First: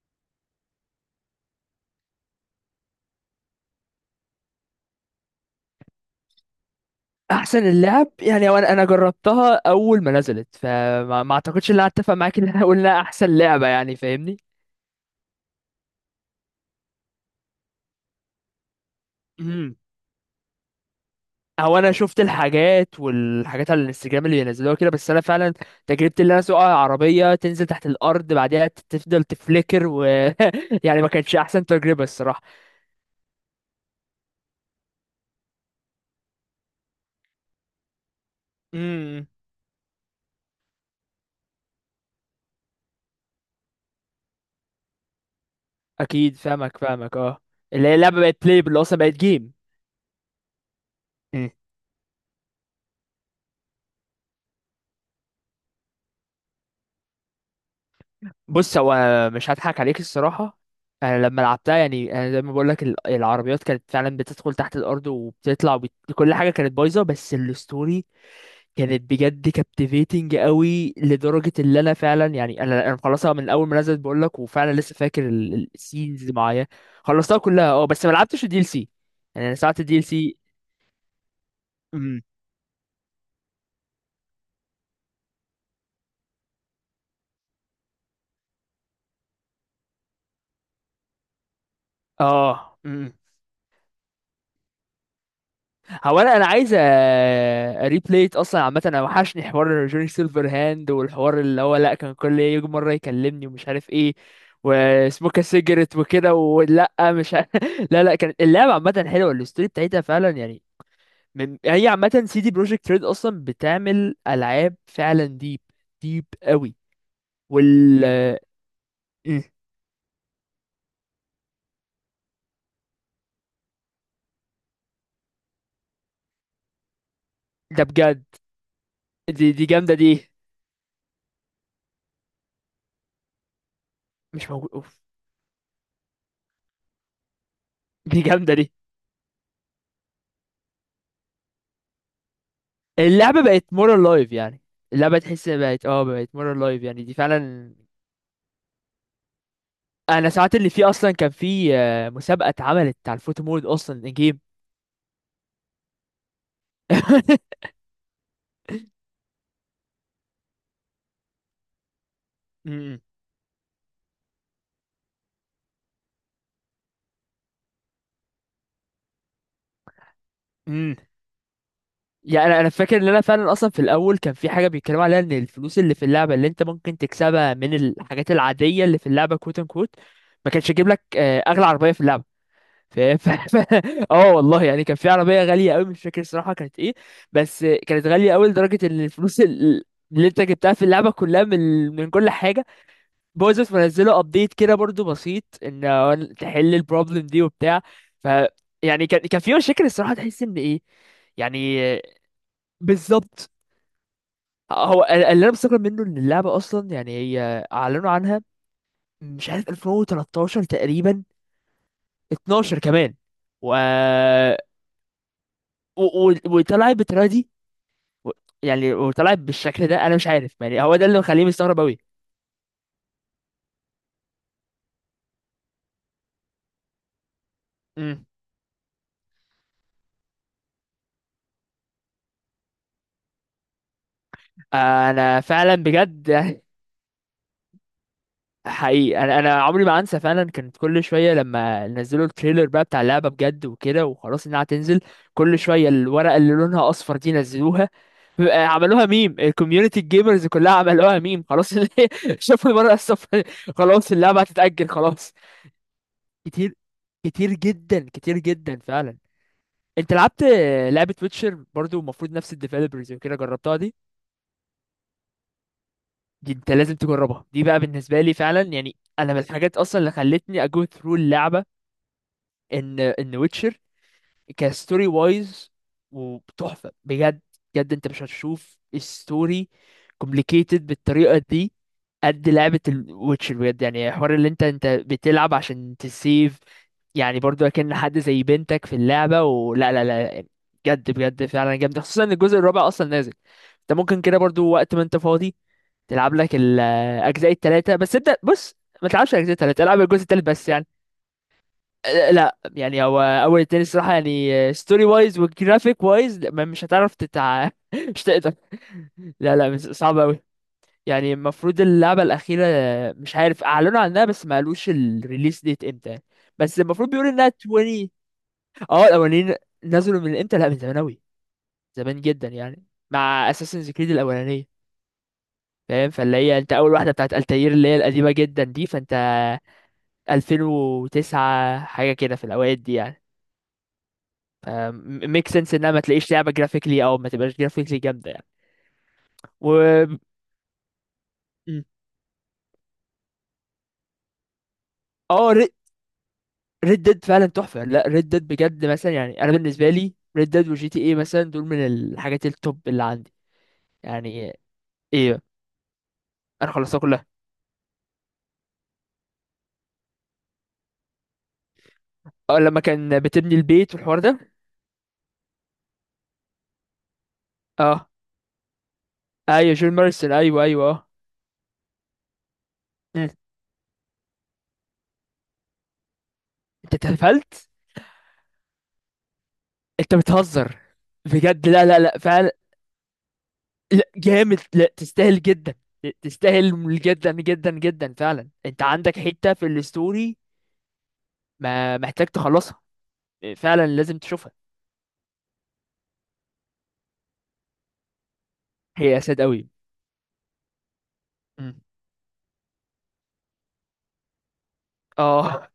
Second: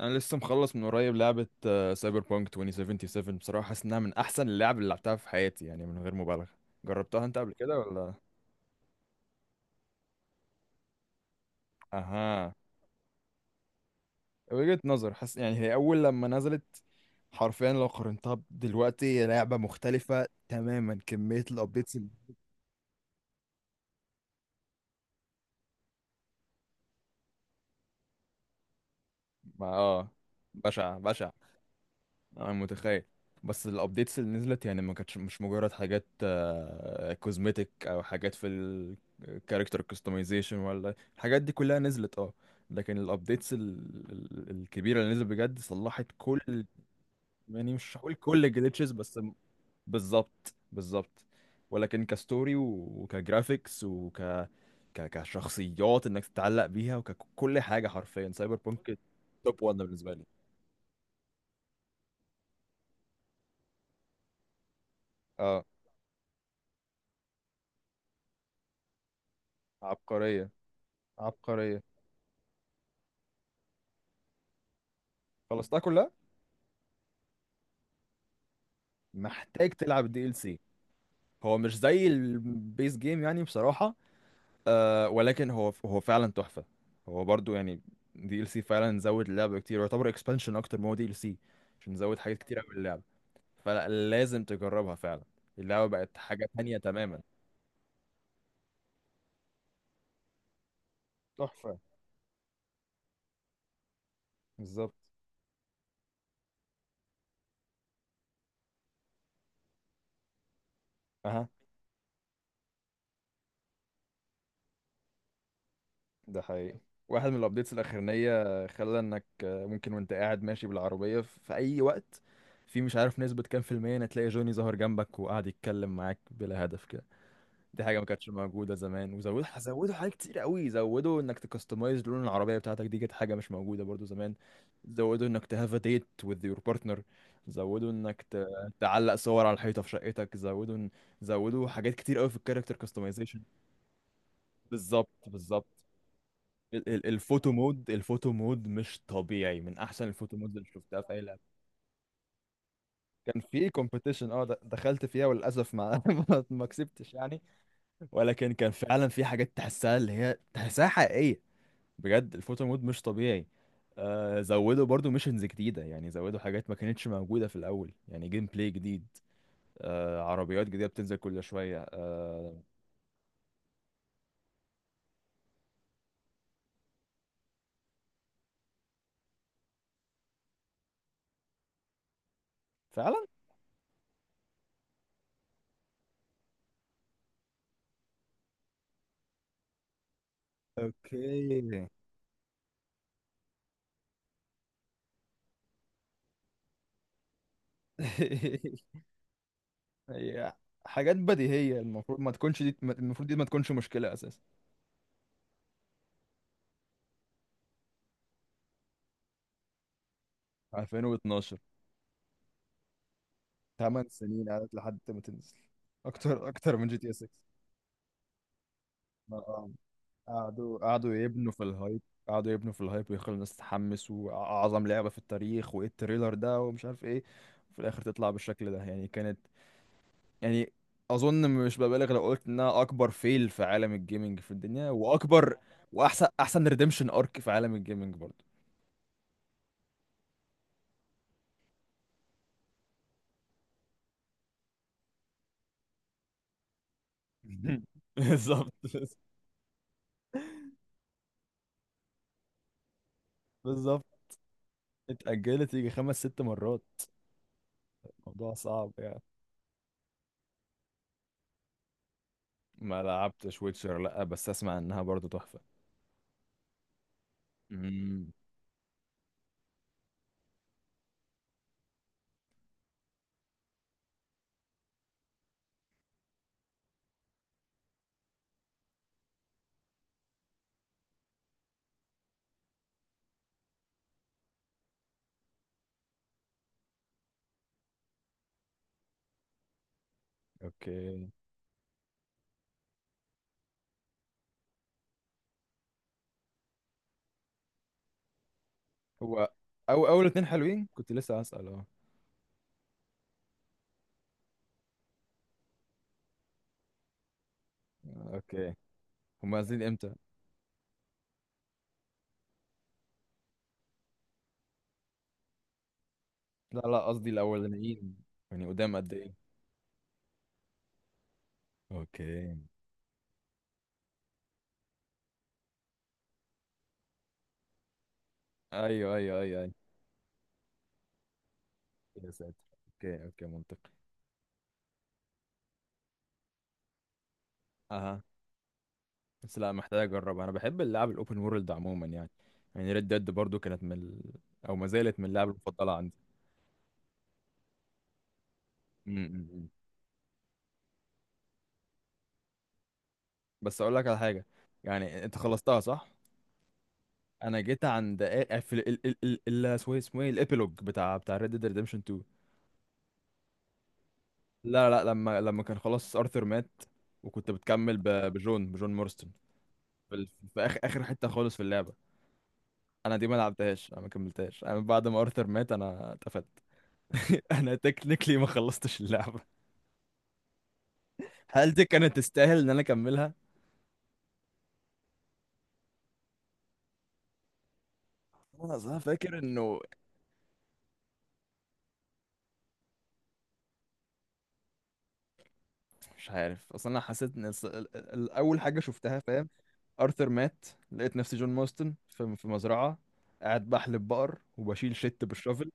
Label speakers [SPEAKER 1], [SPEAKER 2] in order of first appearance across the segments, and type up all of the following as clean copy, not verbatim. [SPEAKER 1] انا لسه مخلص من قريب لعبه سايبر بانك 2077، بصراحه حاسس انها من احسن اللعب اللي لعبتها في حياتي يعني من غير مبالغه. جربتها انت قبل
[SPEAKER 2] احسن
[SPEAKER 1] كده
[SPEAKER 2] اللعب
[SPEAKER 1] ولا؟
[SPEAKER 2] يعني انا جربتها اول ما نزلت. فما ما اعتقدش ان انا اتفق معاك ان
[SPEAKER 1] اها.
[SPEAKER 2] انا اقول انها احسن لعبه، يعني فاهمني.
[SPEAKER 1] وجهه نظر، حاسس يعني هي اول لما نزلت. حرفيا لو قارنتها دلوقتي هي لعبه
[SPEAKER 2] امم
[SPEAKER 1] مختلفه تماما. كميه
[SPEAKER 2] او انا
[SPEAKER 1] الابديتس
[SPEAKER 2] شفت الحاجات والحاجات على الانستجرام اللي بينزلوها كده، بس انا فعلا تجربتي اللي انا اسوق عربيه تنزل تحت الارض بعدها تفضل
[SPEAKER 1] ما
[SPEAKER 2] تفليكر
[SPEAKER 1] بشعه
[SPEAKER 2] يعني ما
[SPEAKER 1] بشعه.
[SPEAKER 2] كانتش احسن تجربه الصراحه.
[SPEAKER 1] انا متخيل. بس الابديتس اللي نزلت يعني ما كانتش مش مجرد حاجات كوزمتيك او حاجات في
[SPEAKER 2] امم
[SPEAKER 1] الكاركتر كاستمايزيشن ولا الحاجات دي كلها نزلت، اه. لكن الابديتس الكبيره اللي نزلت بجد صلحت
[SPEAKER 2] اكيد
[SPEAKER 1] كل،
[SPEAKER 2] فاهمك فاهمك، اه.
[SPEAKER 1] يعني
[SPEAKER 2] اللي هي
[SPEAKER 1] مش هقول
[SPEAKER 2] اللعبه بقت
[SPEAKER 1] كل
[SPEAKER 2] بلاي اللي
[SPEAKER 1] الجلitches،
[SPEAKER 2] اصلا بقت
[SPEAKER 1] بس
[SPEAKER 2] جيم.
[SPEAKER 1] بالظبط بالظبط. ولكن كستوري وكجرافيكس كشخصيات انك تتعلق بيها وككل حاجه. حرفيا سايبر
[SPEAKER 2] بص، هو
[SPEAKER 1] بونك
[SPEAKER 2] مش
[SPEAKER 1] توب 1
[SPEAKER 2] هضحك عليك
[SPEAKER 1] بالنسبه لي،
[SPEAKER 2] الصراحة. أنا لما لعبتها، يعني أنا زي ما بقولك العربيات كانت فعلا بتدخل تحت الأرض
[SPEAKER 1] اه.
[SPEAKER 2] وبتطلع كل حاجة كانت بايظة، بس الستوري كانت بجد كابتيفيتنج
[SPEAKER 1] عبقريه
[SPEAKER 2] قوي، لدرجة اللي
[SPEAKER 1] عبقريه.
[SPEAKER 2] أنا فعلا يعني أنا مخلصها من أول ما نزلت بقولك، وفعلا لسه فاكر
[SPEAKER 1] خلصتها كلها.
[SPEAKER 2] السينز اللي معايا. خلصتها كلها أه، بس ما لعبتش الدي ال سي. يعني أنا
[SPEAKER 1] محتاج
[SPEAKER 2] ساعة الدي
[SPEAKER 1] تلعب
[SPEAKER 2] ال
[SPEAKER 1] الدي ال
[SPEAKER 2] سي.
[SPEAKER 1] سي. هو مش زي
[SPEAKER 2] امم
[SPEAKER 1] البيس جيم يعني بصراحة. آه، ولكن هو هو فعلا تحفة. هو برضو يعني دي ال سي فعلا زود اللعبة كتير، ويعتبر اكسبانشن اكتر ما هو دي ال سي، عشان زود حاجات كتير قوي
[SPEAKER 2] أه
[SPEAKER 1] اللعبة. فلازم تجربها فعلا. اللعبة بقت
[SPEAKER 2] هو انا
[SPEAKER 1] حاجة
[SPEAKER 2] عايز
[SPEAKER 1] تانية تماما.
[SPEAKER 2] ريبليت اصلا عامه. انا وحشني حوار جوني سيلفر هاند، والحوار اللي هو
[SPEAKER 1] تحفة.
[SPEAKER 2] لا كان كل يجي مره يكلمني ومش عارف ايه
[SPEAKER 1] بالظبط.
[SPEAKER 2] وسموك سيجرت وكده ولا مش ع- لا لا، كانت اللعبه عامه حلوه، الستوري بتاعتها فعلا يعني.
[SPEAKER 1] أها.
[SPEAKER 2] من هي عامه سي دي بروجكت ريد اصلا بتعمل العاب فعلا ديب، ديب
[SPEAKER 1] ده
[SPEAKER 2] قوي.
[SPEAKER 1] حقيقي. واحد من الابديتس
[SPEAKER 2] وال
[SPEAKER 1] الاخرانيه خلى انك،
[SPEAKER 2] مم.
[SPEAKER 1] ممكن وانت قاعد ماشي بالعربيه في اي وقت، في مش عارف نسبه كام في المية إن تلاقي جوني ظهر جنبك وقاعد يتكلم معاك بلا هدف كده. دي
[SPEAKER 2] ده
[SPEAKER 1] حاجه ما
[SPEAKER 2] بجد،
[SPEAKER 1] كانتش موجوده زمان، وزودوا
[SPEAKER 2] دي
[SPEAKER 1] زودوا
[SPEAKER 2] جامده دي.
[SPEAKER 1] حاجات كتير قوي، زودوا انك تكستمايز لون العربيه بتاعتك. دي كانت حاجه مش موجوده برضو زمان.
[SPEAKER 2] مش موجود أوف.
[SPEAKER 1] زودوا انك تهاف ديت وذ يور بارتنر. زودوا
[SPEAKER 2] دي
[SPEAKER 1] انك
[SPEAKER 2] جامده دي.
[SPEAKER 1] تعلق صور على الحيطه في شقتك. زودوا حاجات كتير قوي في الكاركتر كاستمايزيشن.
[SPEAKER 2] اللعبة بقت مور لايف يعني.
[SPEAKER 1] بالظبط
[SPEAKER 2] اللعبة تحس إنها
[SPEAKER 1] بالظبط.
[SPEAKER 2] بقت اه بقت مور لايف يعني، دي
[SPEAKER 1] الفوتو
[SPEAKER 2] فعلا.
[SPEAKER 1] مود، الفوتو مود مش طبيعي. من احسن
[SPEAKER 2] انا
[SPEAKER 1] الفوتو
[SPEAKER 2] ساعات
[SPEAKER 1] مود اللي
[SPEAKER 2] اللي فيه
[SPEAKER 1] شفتها
[SPEAKER 2] اصلا
[SPEAKER 1] في اي
[SPEAKER 2] كان
[SPEAKER 1] لعبه.
[SPEAKER 2] فيه مسابقة اتعملت على
[SPEAKER 1] كان
[SPEAKER 2] الفوتو مود
[SPEAKER 1] في
[SPEAKER 2] اصلا
[SPEAKER 1] كومبيتيشن،
[SPEAKER 2] الجيم.
[SPEAKER 1] دخلت فيها، وللاسف ما ما كسبتش يعني. ولكن كان فعلا في حاجات تحسها، اللي هي تحسها حقيقيه. بجد الفوتو مود
[SPEAKER 2] امم
[SPEAKER 1] مش طبيعي. آه، زودوا برضو ميشنز جديده، يعني زودوا حاجات ما كانتش موجوده في الاول يعني جيم بلاي جديد. آه، عربيات جديده
[SPEAKER 2] امم
[SPEAKER 1] بتنزل كل شويه،
[SPEAKER 2] يعني انا
[SPEAKER 1] آه.
[SPEAKER 2] أنا فاكر ان انا فعلا اصلا في الاول كان في حاجه بيتكلموا عليها، ان الفلوس اللي في اللعبه اللي انت ممكن تكسبها من الحاجات العاديه اللي في اللعبه كوت ان كوت ما كانش يجيب لك اغلى عربيه في اللعبه. ف...
[SPEAKER 1] فعلا.
[SPEAKER 2] ف... ف... اه والله، يعني كان في عربيه غاليه قوي، مش فاكر الصراحه كانت ايه، بس كانت غاليه قوي لدرجه ان الفلوس اللي انت جبتها في اللعبه كلها
[SPEAKER 1] اوكي.
[SPEAKER 2] من كل حاجه باظت. منزله ابديت كده برضو بسيط ان هو تحل البروبلم دي وبتاع. ف يعني كان في مشاكل الصراحه، تحس
[SPEAKER 1] هي
[SPEAKER 2] ان ايه.
[SPEAKER 1] حاجات
[SPEAKER 2] يعني
[SPEAKER 1] بديهية، المفروض ما تكونش دي. المفروض دي ما
[SPEAKER 2] بالظبط.
[SPEAKER 1] تكونش مشكلة أساسا.
[SPEAKER 2] هو اللي انا مستغرب منه ان اللعبه اصلا، يعني هي اعلنوا عنها مش عارف 2013 تقريبا،
[SPEAKER 1] 2012.
[SPEAKER 2] 12 كمان. و
[SPEAKER 1] 8 سنين قعدت لحد ما تنزل.
[SPEAKER 2] و-
[SPEAKER 1] أكتر، أكتر من
[SPEAKER 2] وطلع
[SPEAKER 1] جي تي اس
[SPEAKER 2] بالطريقه
[SPEAKER 1] 6.
[SPEAKER 2] دي، و- يعني وطلع
[SPEAKER 1] آه.
[SPEAKER 2] بالشكل ده، انا مش عارف
[SPEAKER 1] قعدوا
[SPEAKER 2] يعني. هو ده
[SPEAKER 1] قعدوا
[SPEAKER 2] اللي مخليني
[SPEAKER 1] يبنوا في
[SPEAKER 2] مستغرب قوي.
[SPEAKER 1] الهايب، قعدوا يبنوا في الهايب ويخلوا الناس تتحمس، وأعظم لعبة في التاريخ وإيه التريلر ده ومش عارف إيه. وفي الآخر
[SPEAKER 2] امم
[SPEAKER 1] تطلع بالشكل ده، يعني كانت، يعني أظن مش ببالغ لو قلت إنها أكبر فيل في عالم الجيمنج في الدنيا،
[SPEAKER 2] انا
[SPEAKER 1] وأكبر
[SPEAKER 2] فعلا
[SPEAKER 1] وأحسن،
[SPEAKER 2] بجد.
[SPEAKER 1] ريديمشن أرك في عالم الجيمنج برضه.
[SPEAKER 2] حقيقي، انا عمري ما انسى، فعلا كانت كل شويه لما نزلوا التريلر بقى بتاع اللعبه بجد وكده وخلاص انها هتنزل، كل شويه الورقه اللي لونها اصفر دي نزلوها، بقى
[SPEAKER 1] بالظبط
[SPEAKER 2] عملوها ميم الكوميونتي، الجيمرز كلها عملوها ميم، خلاص. اللي هي شافوا الورقه الصفر
[SPEAKER 1] بالظبط.
[SPEAKER 2] خلاص، اللعبه هتتاجل، خلاص.
[SPEAKER 1] اتأجلت يجي خمس ست
[SPEAKER 2] كتير،
[SPEAKER 1] مرات.
[SPEAKER 2] كتير جدا، كتير
[SPEAKER 1] الموضوع
[SPEAKER 2] جدا
[SPEAKER 1] صعب
[SPEAKER 2] فعلا.
[SPEAKER 1] يعني.
[SPEAKER 2] انت لعبت لعبة ويتشر برضو، المفروض نفس
[SPEAKER 1] ما
[SPEAKER 2] الديفلوبرز وكده،
[SPEAKER 1] لعبتش
[SPEAKER 2] جربتها دي؟
[SPEAKER 1] ويتشر، لا بس اسمع انها برضو تحفة.
[SPEAKER 2] دي انت لازم تجربها دي بقى، بالنسبة
[SPEAKER 1] امم.
[SPEAKER 2] لي فعلا، يعني انا من الحاجات اصلا اللي خلتني اجو ثرو اللعبة ان ويتشر كستوري وايز وتحفة بجد. بجد انت مش هتشوف ستوري كومبليكيتد بالطريقة دي قد لعبة الويتشر بجد، يعني حوار اللي انت بتلعب عشان تسيف، يعني برضو اكن حد زي بنتك في اللعبة ولا لا لا. بجد
[SPEAKER 1] اوكي.
[SPEAKER 2] بجد فعلا جامدة، خصوصا ان الجزء الرابع اصلا نازل. انت ممكن كده برضو وقت ما انت فاضي تلعب لك الاجزاء التلاتة بس. ابدأ، بص، ما تلعبش
[SPEAKER 1] هو
[SPEAKER 2] الاجزاء التلاتة، العب
[SPEAKER 1] او
[SPEAKER 2] الجزء
[SPEAKER 1] اول
[SPEAKER 2] التالت
[SPEAKER 1] اتنين
[SPEAKER 2] بس يعني.
[SPEAKER 1] حلوين، كنت لسه هسأل، اه.
[SPEAKER 2] اه، لا، يعني هو اول التاني الصراحة، يعني ستوري وايز وجرافيك وايز مش هتعرف مش تقدر.
[SPEAKER 1] اوكي.
[SPEAKER 2] لا
[SPEAKER 1] هما
[SPEAKER 2] لا
[SPEAKER 1] نازلين امتى؟
[SPEAKER 2] صعب قوي. يعني المفروض اللعبة الأخيرة، مش عارف أعلنوا عنها بس ما قالوش الريليس ديت امتى،
[SPEAKER 1] لا
[SPEAKER 2] بس
[SPEAKER 1] لا،
[SPEAKER 2] المفروض
[SPEAKER 1] قصدي
[SPEAKER 2] بيقولوا إنها 20.
[SPEAKER 1] الاولانيين، يعني قدام
[SPEAKER 2] اه،
[SPEAKER 1] قد ايه.
[SPEAKER 2] الأولانيين نزلوا من امتى، لا من زمان أوي، زمان جدا
[SPEAKER 1] اوكي.
[SPEAKER 2] يعني، مع أساسنز كريد الأولانية، فاهم، فاللي هي أنت أول واحدة بتاعت التاير اللي هي القديمة جدا دي، فأنت
[SPEAKER 1] ايوه ايوه ايوه ايوه.
[SPEAKER 2] 2009 حاجة
[SPEAKER 1] يا
[SPEAKER 2] كده في
[SPEAKER 1] ساتر.
[SPEAKER 2] الأوقات دي يعني.
[SPEAKER 1] اوكي اوكي منطقي.
[SPEAKER 2] ميك سنس إنها ما تلاقيش لعبة جرافيكلي أو ما تبقاش جرافيكلي
[SPEAKER 1] اها.
[SPEAKER 2] جامدة يعني.
[SPEAKER 1] بس
[SPEAKER 2] و
[SPEAKER 1] لا، محتاج اجرب. انا بحب اللعب الاوبن وورلد
[SPEAKER 2] م.
[SPEAKER 1] عموما يعني. يعني ريد ديد برضو كانت او ما زالت من اللعب
[SPEAKER 2] اه،
[SPEAKER 1] المفضلة
[SPEAKER 2] ريد ديد فعلا تحفه. لا، ريد ديد بجد مثلا، يعني انا
[SPEAKER 1] عندي.
[SPEAKER 2] بالنسبه لي ريد ديد وجي تي اي مثلا دول من الحاجات التوب اللي عندي
[SPEAKER 1] بس اقول لك على حاجه،
[SPEAKER 2] يعني.
[SPEAKER 1] يعني انت
[SPEAKER 2] ايه؟
[SPEAKER 1] خلصتها صح؟
[SPEAKER 2] انا خلصتها كلها.
[SPEAKER 1] انا جيت عند في ال اسمه ايه الابيلوج بتاع ريد ديد ريدمشن 2.
[SPEAKER 2] اه لما كان بتبني البيت والحوار ده.
[SPEAKER 1] لا لا، لما كان خلاص ارثر مات، وكنت بتكمل
[SPEAKER 2] اه،
[SPEAKER 1] بجون مورستون
[SPEAKER 2] ايوه جون
[SPEAKER 1] في،
[SPEAKER 2] مارسون،
[SPEAKER 1] في
[SPEAKER 2] ايوه
[SPEAKER 1] اخر
[SPEAKER 2] ايوه،
[SPEAKER 1] اخر
[SPEAKER 2] اه.
[SPEAKER 1] حته خالص في اللعبه. انا دي
[SPEAKER 2] مم.
[SPEAKER 1] ما لعبتهاش، انا ما كملتهاش، انا بعد ما ارثر مات انا اتقفلت.
[SPEAKER 2] انت اتقفلت؟
[SPEAKER 1] انا تكنيكلي ما خلصتش اللعبه.
[SPEAKER 2] انت بتهزر؟ بجد؟
[SPEAKER 1] هل دي
[SPEAKER 2] لا لا
[SPEAKER 1] كانت
[SPEAKER 2] لا فعلا.
[SPEAKER 1] تستاهل ان انا اكملها؟
[SPEAKER 2] لا جامد، لا تستاهل جدا، تستاهل جدا جدا جدا فعلا.
[SPEAKER 1] انا
[SPEAKER 2] انت
[SPEAKER 1] أصل أنا
[SPEAKER 2] عندك
[SPEAKER 1] فاكر
[SPEAKER 2] حته في
[SPEAKER 1] انه
[SPEAKER 2] الستوري، ما محتاج تخلصها، فعلا لازم تشوفها.
[SPEAKER 1] مش عارف. اصل انا حسيت ان اول حاجه
[SPEAKER 2] هي
[SPEAKER 1] شفتها،
[SPEAKER 2] اسد
[SPEAKER 1] فاهم،
[SPEAKER 2] قوي.
[SPEAKER 1] ارثر مات. لقيت نفسي جون
[SPEAKER 2] مم.
[SPEAKER 1] ماستن في مزرعه قاعد بحلب بقر وبشيل شت
[SPEAKER 2] اه
[SPEAKER 1] بالشفل.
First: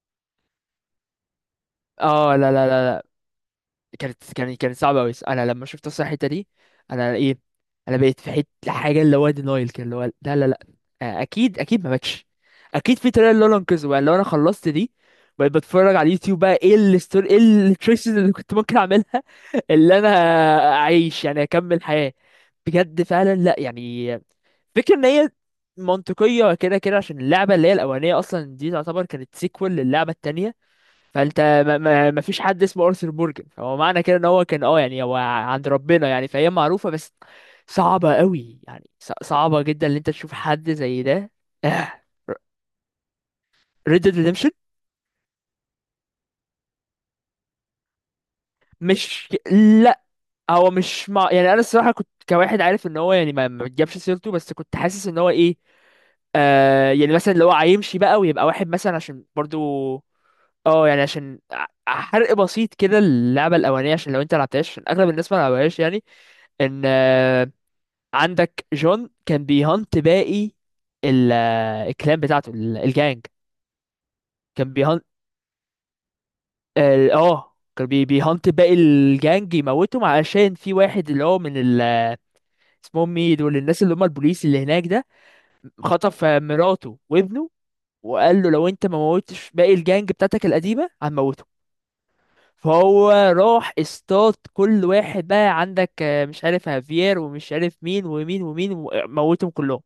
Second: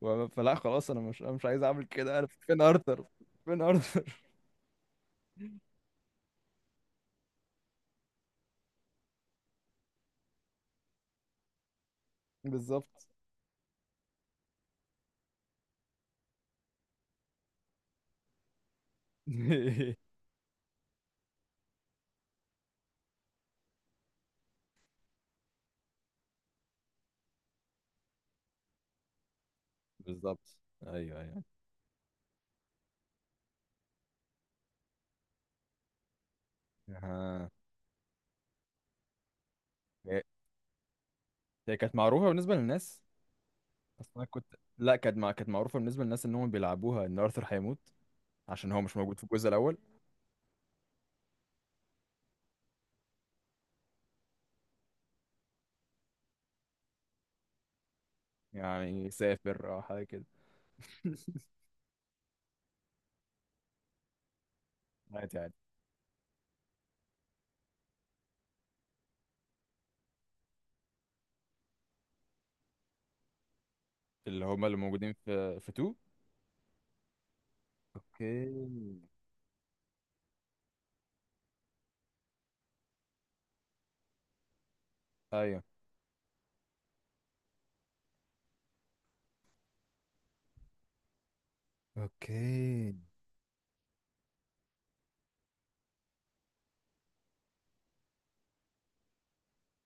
[SPEAKER 1] فلا خلاص، انا مش، أنا مش عايز اعمل كده. انا
[SPEAKER 2] اه، لا
[SPEAKER 1] فين
[SPEAKER 2] لا
[SPEAKER 1] ارثر؟
[SPEAKER 2] لا،
[SPEAKER 1] فين ارثر؟
[SPEAKER 2] كانت صعبة أوي. أنا لما شفت أصلا الحتة دي أنا إيه، أنا بقيت في حتة حاجة اللي هو دينايل كده، اللي هو لا لا لا، أكيد أكيد ما باكش. أكيد
[SPEAKER 1] بالظبط.
[SPEAKER 2] في طريقة اللي أنا أنقذه بقى لو أنا خلصت دي. بقيت بتفرج على اليوتيوب بقى إيه الستوري، إيه التريسز اللي كنت ممكن أعملها. اللي أنا أعيش يعني، أكمل حياة. بجد فعلا لا يعني، فكرة إن هي منطقية كده كده، عشان اللعبة اللي هي الأولانية أصلا دي تعتبر كانت سيكوال للعبة
[SPEAKER 1] بالظبط.
[SPEAKER 2] التانية.
[SPEAKER 1] ايوه
[SPEAKER 2] فانت
[SPEAKER 1] ايوه.
[SPEAKER 2] ما فيش حد اسمه ارثر مورجان، فهو معنى كده ان هو كان يعني هو عند ربنا يعني، فهي معروفه، بس
[SPEAKER 1] آه.
[SPEAKER 2] صعبه قوي يعني، صعبه جدا ان انت
[SPEAKER 1] هي
[SPEAKER 2] تشوف حد زي ده.
[SPEAKER 1] هي كانت معروفه بالنسبه للناس.
[SPEAKER 2] ريد
[SPEAKER 1] اصل
[SPEAKER 2] ديد
[SPEAKER 1] انا
[SPEAKER 2] ريدمشن.
[SPEAKER 1] كنت، لا، كانت معروفه بالنسبه للناس ان هم بيلعبوها ان ارثر هيموت عشان هو مش موجود في
[SPEAKER 2] مش
[SPEAKER 1] الجزء الاول.
[SPEAKER 2] لا، هو مش مع... يعني انا الصراحه كنت كواحد عارف ان هو، يعني ما بتجيبش سيرته، بس كنت حاسس ان هو ايه، آه، يعني مثلا لو هو هيمشي بقى ويبقى واحد مثلا،
[SPEAKER 1] يعني
[SPEAKER 2] عشان
[SPEAKER 1] سافر او
[SPEAKER 2] برضو
[SPEAKER 1] حاجه كده.
[SPEAKER 2] اه يعني عشان حرق بسيط كده، اللعبه الاولانيه عشان لو انت لعبتهاش، عشان اغلب الناس ما
[SPEAKER 1] عادي عادي.
[SPEAKER 2] لعبهاش يعني، ان عندك جون كان بيهانت باقي ال- الكلان بتاعته، الجانج،
[SPEAKER 1] اللي هما
[SPEAKER 2] كان
[SPEAKER 1] اللي
[SPEAKER 2] بيهانت
[SPEAKER 1] موجودين في 2.
[SPEAKER 2] ال- اه كان بي بيهانت باقي
[SPEAKER 1] اوكي.
[SPEAKER 2] الجانج، يموتهم علشان في واحد اللي هو من ال، اسمهم ايه دول الناس اللي هم البوليس اللي هناك ده،
[SPEAKER 1] ايوه.
[SPEAKER 2] خطف مراته وابنه وقال له لو انت ما موتش باقي الجانج بتاعتك القديمة هنموتهم.
[SPEAKER 1] اوكي.
[SPEAKER 2] فهو راح اصطاد كل واحد، بقى عندك مش عارف هافير ومش عارف مين ومين ومين، وموتهم كلهم.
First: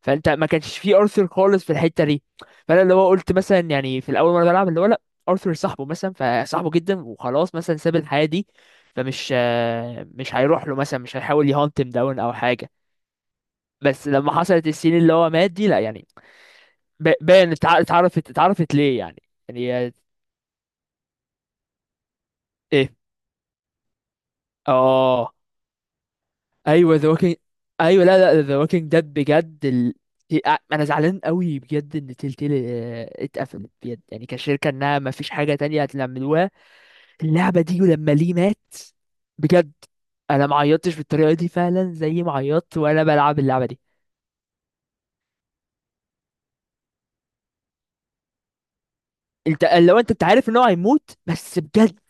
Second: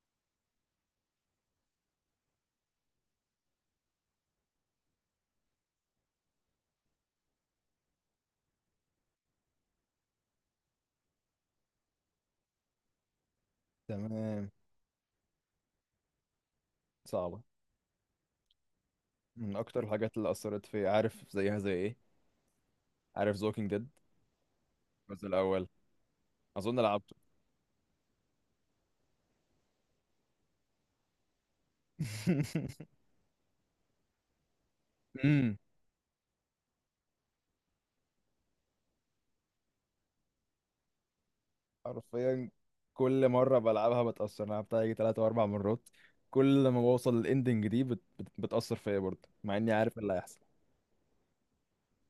[SPEAKER 2] فانت ما كانش فيه ارثر خالص في الحته دي، فانا اللي هو قلت مثلا، يعني في الاول مره بلعب اللي هو لا، ارثر صاحبه مثلا، فصاحبه جدا وخلاص مثلا ساب الحياه دي، فمش مش هيروح له مثلا، مش هيحاول يهانتم داون او حاجه. بس لما
[SPEAKER 1] تمام.
[SPEAKER 2] حصلت السين اللي هو مات دي، لا يعني،
[SPEAKER 1] صعبة.
[SPEAKER 2] باين اتعرفت، ليه يعني.
[SPEAKER 1] من أكتر
[SPEAKER 2] يعني
[SPEAKER 1] الحاجات اللي أثرت فيا، عارف زيها زي إيه؟
[SPEAKER 2] ايه.
[SPEAKER 1] عارف The Walking Dead الجزء
[SPEAKER 2] اه،
[SPEAKER 1] الأول؟ أظن
[SPEAKER 2] ايوه ذا
[SPEAKER 1] لعبته.
[SPEAKER 2] ووكينج، ايوه لا لا، ذا ووكينج ديد بجد ال... انا زعلان قوي بجد ان تلتيل اتقفلت بجد يعني كشركه، انها ما فيش حاجه
[SPEAKER 1] امم.
[SPEAKER 2] تانية هتعملوها. اللعبة دي لما ليه مات بجد، انا ما عيطتش بالطريقة دي فعلا زي ما
[SPEAKER 1] حرفيا
[SPEAKER 2] عيطت وانا
[SPEAKER 1] كل
[SPEAKER 2] بلعب
[SPEAKER 1] مرة
[SPEAKER 2] اللعبة دي.
[SPEAKER 1] بلعبها بتأثر. أنا لعبتها يجي تلات أو أربع مرات. كل ما بوصل للإندنج دي بتأثر فيا برضه، مع
[SPEAKER 2] انت
[SPEAKER 1] إني عارف
[SPEAKER 2] لو
[SPEAKER 1] إيه
[SPEAKER 2] انت
[SPEAKER 1] اللي
[SPEAKER 2] انت
[SPEAKER 1] هيحصل.
[SPEAKER 2] عارف ان هو هيموت، بس بجد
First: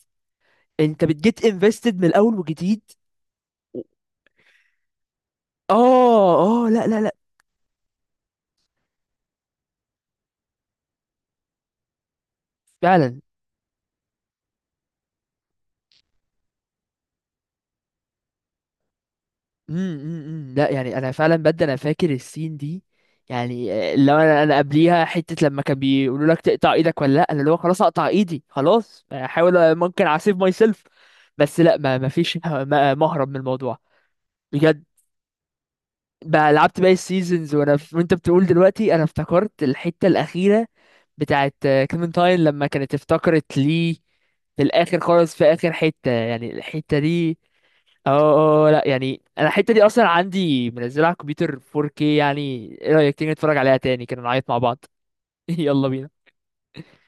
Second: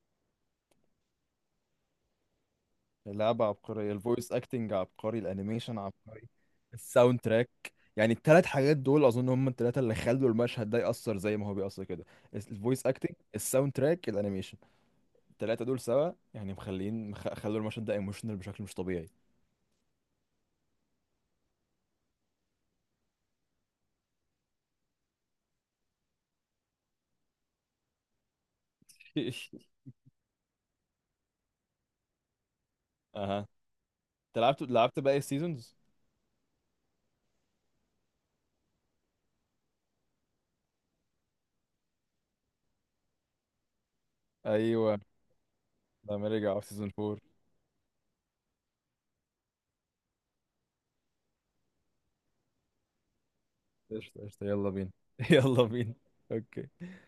[SPEAKER 2] انت بتجيت انفستد من الاول وجديد.
[SPEAKER 1] اللعبة عبقرية، الفويس اكتنج عبقري، الانيميشن عبقري،
[SPEAKER 2] اه اه لا لا لا
[SPEAKER 1] الساوند تراك. يعني التلات حاجات دول اظن هم التلاتة اللي خلوا المشهد ده يأثر زي ما هو بيأثر كده. الفويس اكتنج،
[SPEAKER 2] فعلا.
[SPEAKER 1] الساوند تراك، الانيميشن، التلاتة دول سوا، يعني خلوا المشهد ده ايموشنال بشكل مش طبيعي.
[SPEAKER 2] لا يعني، انا فعلا بجد انا فاكر السين دي. يعني لو انا قبليها حته لما كان بيقولوا لك تقطع ايدك ولا لا، انا اللي هو خلاص اقطع ايدي، خلاص احاول ممكن اسيف ماي سيلف. بس لا، ما فيش مهرب من
[SPEAKER 1] اها.
[SPEAKER 2] الموضوع.
[SPEAKER 1] انت لعبت
[SPEAKER 2] بجد.
[SPEAKER 1] باقي السيزونز؟
[SPEAKER 2] بقى لعبت باقي السيزونز، وانت بتقول دلوقتي، انا افتكرت الحته الاخيره بتاعت كليمنتاين لما كانت، افتكرت ليه، في
[SPEAKER 1] ايوه.
[SPEAKER 2] الاخر خالص في اخر حته
[SPEAKER 1] لما
[SPEAKER 2] يعني
[SPEAKER 1] رجع في سيزون
[SPEAKER 2] الحته
[SPEAKER 1] 4.
[SPEAKER 2] دي. اه اه، لا يعني انا الحته دي اصلا عندي منزلها على الكمبيوتر 4K يعني. ايه رايك تيجي نتفرج عليها تاني كده
[SPEAKER 1] قشطة قشطة،
[SPEAKER 2] نعيط مع
[SPEAKER 1] يلا
[SPEAKER 2] بعض؟
[SPEAKER 1] بينا. يلا
[SPEAKER 2] يلا
[SPEAKER 1] بينا.
[SPEAKER 2] بينا.
[SPEAKER 1] اوكي.